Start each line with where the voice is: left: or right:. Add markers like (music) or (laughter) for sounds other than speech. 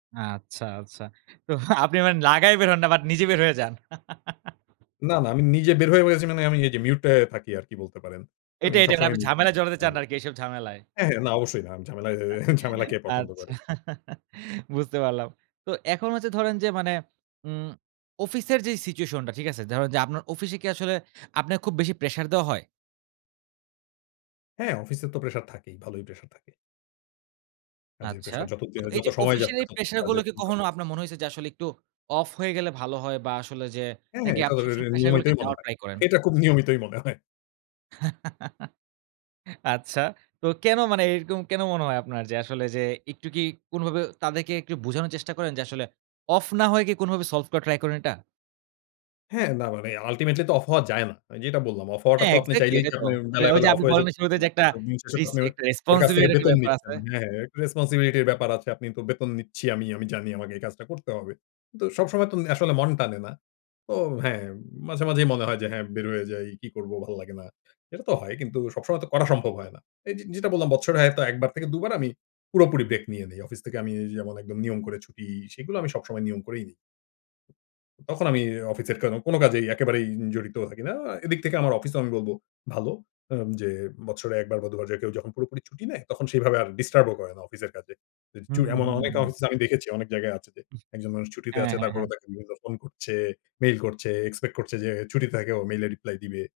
right: আচ্ছা, আচ্ছা। তো আপনি মানে লাগায় বের হন না বাট নিজে বের হয়ে যান। (chuckles)
left: না, না। আমি নিজে বের হয়ে গেছি মানে আমি এইযে মিউটাই থাকি আরকি বলতে পারেন। আমি
right: এটাই, এটাই না
left: সবসময়
right: আপনি
left: মিউটে।
right: ঝামেলায় জড়াতে
left: (unintelligible)
right: চান না আরকি, এইসব ঝামেলায়।
left: হ্যাঁ, হ্যাঁ, না, অবশ্যই না। আমি ঝামেলায় এ ঝামেলা কে
right: (chuckles)
left: পছন্দ
right: আচ্ছা।
left: করে?
right: (chuckles) বুঝতে পারলাম। তো এখন হচ্ছে ধরেন যে মানে উম অফিসের যেই সিচুয়েশনটা, ঠিক আছে? ধরেন যে আপনার অফিসে কি আসলে আপনাকে খুব বেশি প্রেশার দেওয়া হয়?
left: হ্যাঁ অফিসে তো প্রেশার থাকেই। ভালোই প্রেশার থাকে। কাজের
right: আচ্ছা।
left: প্রেশার যত যে
right: তো
left: যত
right: এইযে
left: সময় যাচ্ছে
right: অফিসিয়ালি
left: তত কিন্তু
right: প্রেশার গুলো
left: কাজের
right: কি
left: প্রভাব।
right: কখনো আপনার মনে হইছে যে আসলে একটু অফ হয়ে গেলে ভালো হয়? বা আসলে যে
left: হ্যাঁ, হ্যাঁ।
right: নাকি
left: এটা
right: আপনি
left: তো রে রে
right: সবসময় প্রেশার গুলোকে
left: নিয়মিতই মনে
right: নেওয়ার
left: হয়।
right: ট্রাই করেন।
left: এটা খুব নিয়মিতই মনে হয়।
right: (chuckles) আচ্ছা। তো কেনো মানে এরকম কেনো মনে হয় আপনার? যে আসলে যে একটু কি কোনোভাবেও তাদেরকে একটু বোঝানোর চেষ্টা করেন যে, আসলে অফ না হয়ে কি কোনোভাবে সলভ করা ট্রাই করেন এটা?
left: হ্যাঁ, না মানে আল্টিমেটলি তো অফ হওয়া যায় না। যেটা বললাম, অফ হওয়াটা
right: হ্যাঁ
left: তো আপনি
right: এক্সাক্টলি
left: চাইলেই কি
right: এটাই তো।
left: আপনি বেলায়,
right: ওই যে
left: বেলায় অফ
right: আপনি
left: হয়ে যেতে
right: বললেন শুরুতে
left: পারবেন?
right: যে
left: আপনি
right: একটা
left: তো দিন শেষে তো
right: রিস্কি
left: আপনার
right: একটা
left: ওর কাছ থেকে
right: রেসপনসিবিলিটির একটা
left: বেতন
right: ব্যাপার
left: নিচ্ছেন।
right: আছে।
left: হ্যাঁ, হ্যাঁ একটু রেসপনসিবিলিটির ব্যাপার আছে, আপনি তো বেতন নিচ্ছি আমি, আমি জানি আমাকে এই কাজটা করতে হবে। তো সবসময় তুম আসলে মন টানে না। তো হ্যাঁ, মাঝে মাঝেই মনে হয় যে হ্যাঁ বের হয়ে যাই, কি করব ভাল লাগে না। এটাতো হয় কিন্তু সবসময় তো করা সম্ভব হয় না। এইযে যেটা বললাম বছরে হয়তো একবার থেকে ২বার আমি পুরাপুরি ব্রেক নিয়ে নেই। অফিস থেকে আমি যেমন একদম নিয়ম করে ছুটি সেগুলো আমি সবসময় নিয়ম করেই নিই। তখন আমি অফিসের কেনো, কোনো কাজেই একেবারেই জড়িত থাকি না। আ এদিক থেকে আমার অফিসেও আমি বলবো ভালো। আম যে বছরে একবার বা দুবার যে কেউ যখন পুরোপুরি ছুটি নেয় তখন সেভাবে আর ডিস্টার্বও করে না অফিসের কাজে। যে
right: হুম,
left: চুড়
right: হুম,
left: এমন অনেক
right: হুম।
left: অফিস আমি দেখেছি অনেক জায়গায় আছে যে একজন মানুষ ছুটিতে
right: হ্যাঁ,
left: আছে
right: হ্যাঁ,
left: তারপরও
right: হ্যাঁ।
left: তাকে দুবার ফোন করছে, মেইল করছে, এক্সপেক্ট করছে যে ছুটি থেকেও মেইল এ রিপ্লাই দিবে।